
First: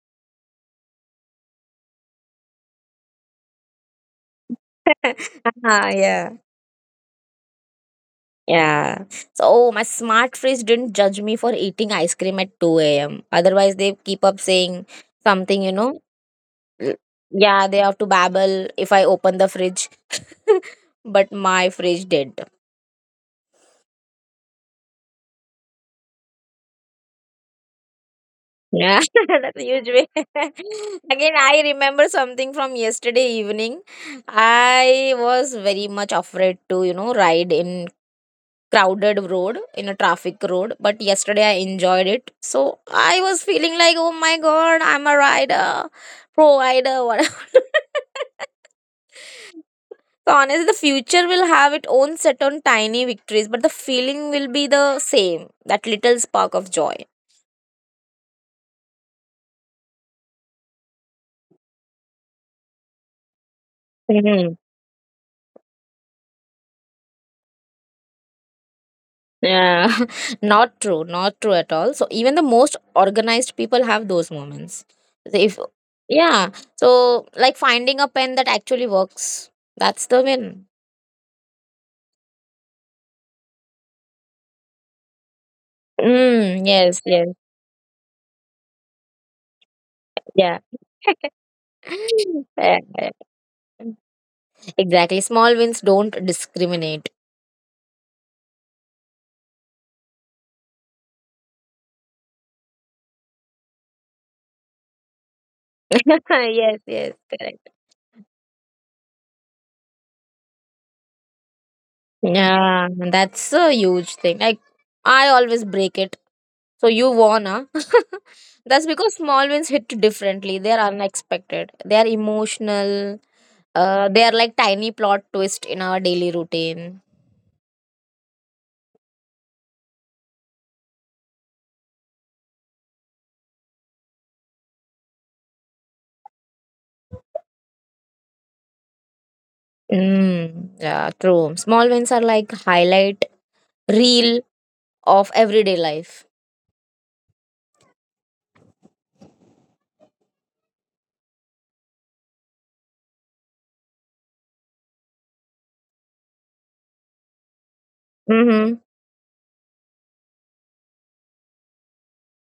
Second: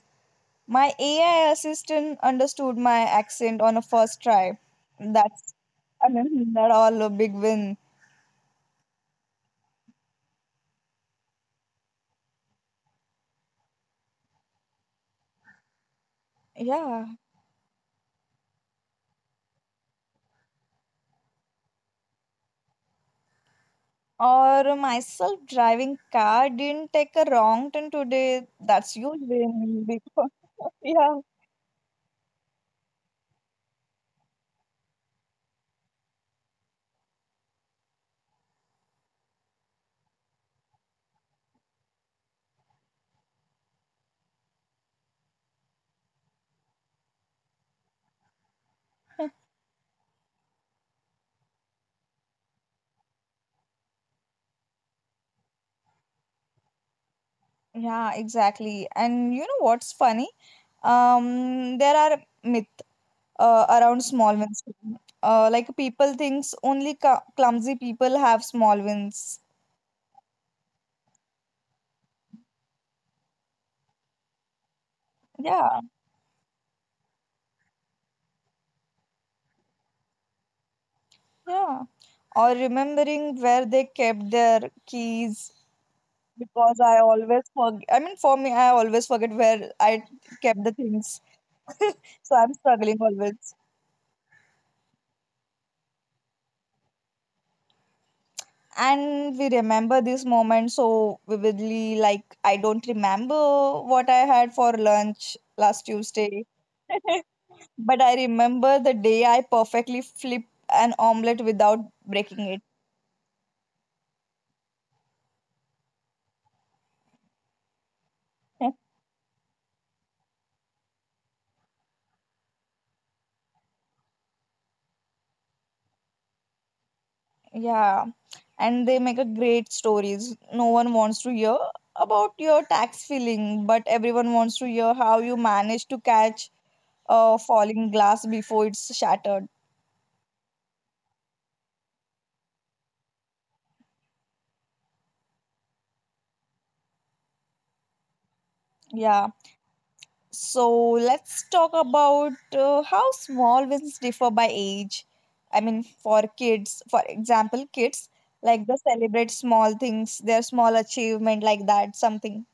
Speaker 2: My AI assistant understood my accent on a first try. That's,
Speaker 1: Ah,
Speaker 2: I
Speaker 1: yeah.
Speaker 2: mean, that all a big win.
Speaker 1: Yeah. So, oh, my smart fridge didn't judge me for eating ice cream at 2 a.m. Otherwise, they keep up saying something, you know. L-
Speaker 2: Yeah.
Speaker 1: Yeah, they have to babble if I open the fridge. (laughs) but my fridge did.
Speaker 2: Or myself driving car didn't take a wrong turn today. That's
Speaker 1: Yeah,
Speaker 2: huge
Speaker 1: (laughs) that's a
Speaker 2: win
Speaker 1: huge way.
Speaker 2: because (laughs)
Speaker 1: (laughs)
Speaker 2: yeah.
Speaker 1: Again, I remember something from yesterday evening. I was very much afraid to, you know, ride in crowded road in a traffic road, but yesterday I enjoyed it. So I was feeling like, oh my God, I'm a rider, provider, whatever. (laughs) So honestly, the future will have its own set on tiny victories, but the feeling will be the same, that little spark of joy.
Speaker 2: Yeah, exactly. And you know what's funny? There are myth around small wins. Like people thinks only cl clumsy people have small wins.
Speaker 1: Yeah, (laughs) not true, not true at all. So even the most organized people have those moments. They- If
Speaker 2: Yeah.
Speaker 1: yeah, so like finding a pen that actually works, that's the win.
Speaker 2: Yeah. Or remembering where they kept their keys
Speaker 1: Mm,
Speaker 2: because I
Speaker 1: yes, yes,
Speaker 2: always forget. I mean, for me, I always forget where I
Speaker 1: yeah.
Speaker 2: kept the things.
Speaker 1: (laughs)
Speaker 2: So I'm
Speaker 1: Yeah,
Speaker 2: struggling
Speaker 1: yeah.
Speaker 2: always.
Speaker 1: Exactly. Small wins don't discriminate.
Speaker 2: And we remember this moment so vividly. Like, I don't remember what I had for lunch last
Speaker 1: (laughs)
Speaker 2: Tuesday.
Speaker 1: yes, yes,
Speaker 2: (laughs)
Speaker 1: correct.
Speaker 2: But I remember the day I perfectly flipped an omelette without breaking it.
Speaker 1: Yeah, and that's a huge thing. Like I always break it. So you won, huh? (laughs) That's
Speaker 2: (laughs)
Speaker 1: because small wins hit differently. They are unexpected. They are emotional. They are like tiny plot twist in our daily routine.
Speaker 2: Yeah, and they make a great stories. No one wants to hear about your tax filling, but everyone wants to hear how you managed to catch a falling glass before it's shattered.
Speaker 1: Mm, yeah, true. Small wins are like highlight reel of everyday life.
Speaker 2: Yeah. So let's talk about how small wins differ by age. I mean, for kids, for example, kids like
Speaker 1: Mm-hmm.
Speaker 2: they celebrate small things, their small achievement like that, something.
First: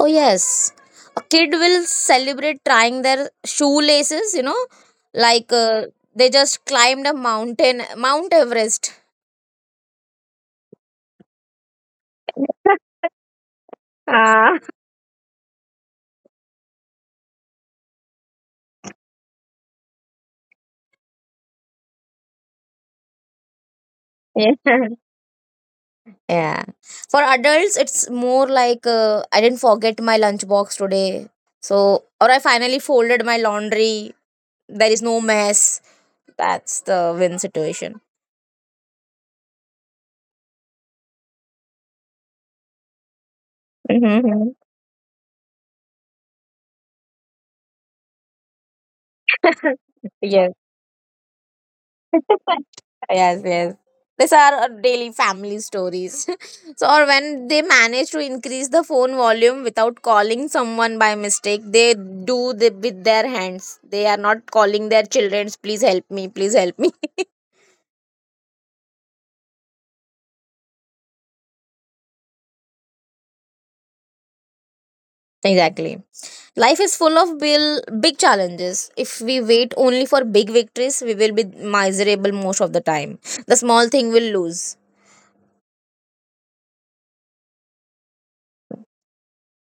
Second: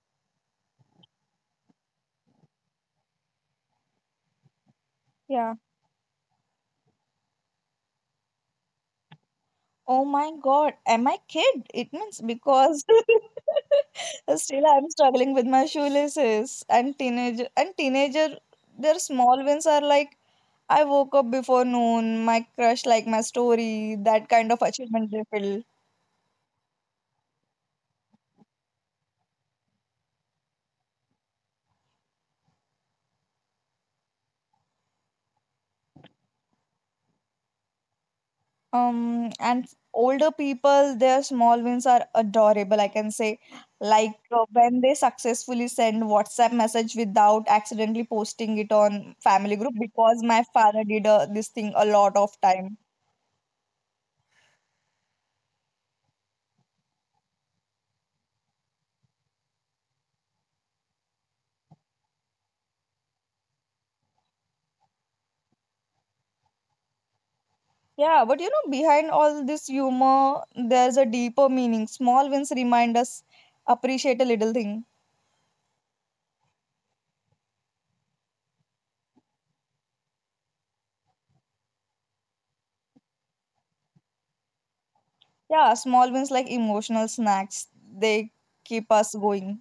Speaker 1: Oh yes, a kid will celebrate trying their shoelaces. You know, like
Speaker 2: Yeah.
Speaker 1: they just climbed a mountain, Mount Everest.
Speaker 2: Oh my God, am I kid? It means because
Speaker 1: (laughs)
Speaker 2: (laughs)
Speaker 1: Ah,
Speaker 2: still I'm struggling with my shoelaces and teenager, their small wins are like I woke up before noon, my crush like my story, that kind
Speaker 1: yeah.
Speaker 2: of achievement they feel.
Speaker 1: Yeah. For adults, it's more like I didn't forget my lunchbox today. So, or I finally folded my laundry. There is no mess. That's the win situation.
Speaker 2: And older people their small wins are adorable I can say, like
Speaker 1: Hmm.
Speaker 2: when they successfully send WhatsApp message without accidentally posting it on family group because
Speaker 1: (laughs)
Speaker 2: my
Speaker 1: yes.
Speaker 2: father did this thing a lot of time.
Speaker 1: Yes, yes. These are our daily family stories. (laughs) so, or when they manage to increase the phone volume without calling someone by mistake, they do the, with their hands. They are not calling their children, please help me, please help me.
Speaker 2: Yeah, but you know, behind all this humor, there's a deeper meaning. Small wins remind us appreciate a little thing.
Speaker 1: Exactly. Life is full of bill big challenges. If we wait only for big victories, we will be miserable most of the time. The small thing will lose.
Speaker 2: Yeah, small wins like emotional snacks, they keep us going.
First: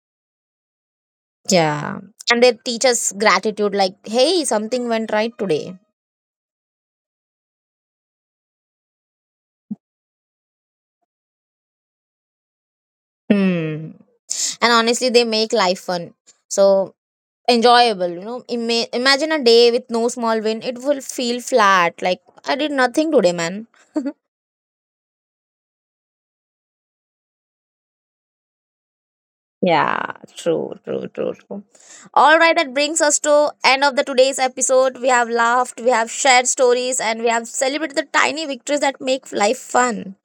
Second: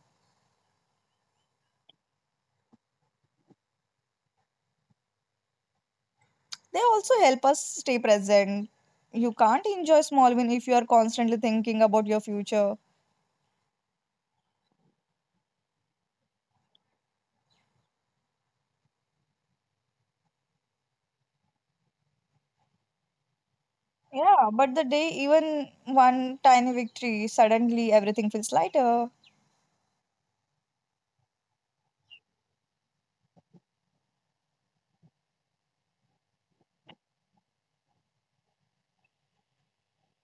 Speaker 1: Yeah. And they teach us gratitude like, hey, something went right today.
Speaker 2: They also help us stay present. You can't enjoy small win if you are constantly thinking about your future.
Speaker 1: Hmm. And honestly, they make life fun. So enjoyable, you know. Imagine a day with no small win. It will feel flat. Like, I did nothing today, man. (laughs)
Speaker 2: Yeah, but the day even one tiny victory, suddenly everything feels lighter.
Speaker 1: Yeah, true, true, true, true. All right, that brings us to end of the today's episode. We have laughed, we have shared stories, and we have celebrated the tiny victories that make life fun.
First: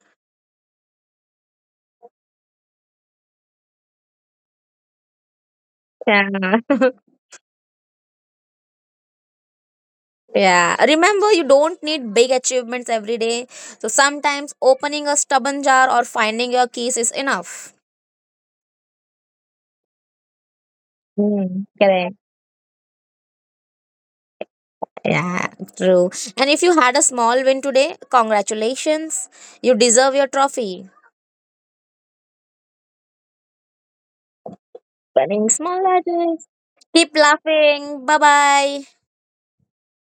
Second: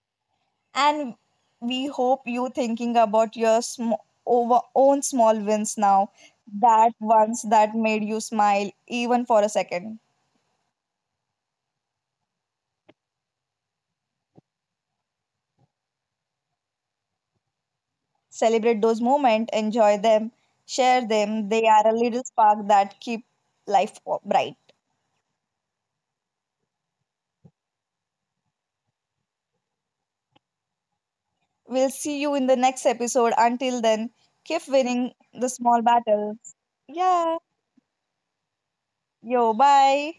Speaker 2: And we hope you thinking about your over own small wins now,
Speaker 1: Yeah.
Speaker 2: that ones that made you smile even for a second.
Speaker 1: (laughs) yeah. Remember, you don't need big achievements every day. So sometimes opening a stubborn jar or finding your keys is enough.
Speaker 2: Celebrate those moments, enjoy them, share them,
Speaker 1: Mm,
Speaker 2: they are a
Speaker 1: correct.
Speaker 2: little spark that keep life bright.
Speaker 1: Yeah, true. And if you had a small win today, congratulations. You deserve your trophy.
Speaker 2: We'll see you in the next episode. Until then, keep winning the
Speaker 1: Winning
Speaker 2: small
Speaker 1: small
Speaker 2: battles.
Speaker 1: ledges. Keep
Speaker 2: Yeah,
Speaker 1: laughing. Bye bye.
Speaker 2: yo bye.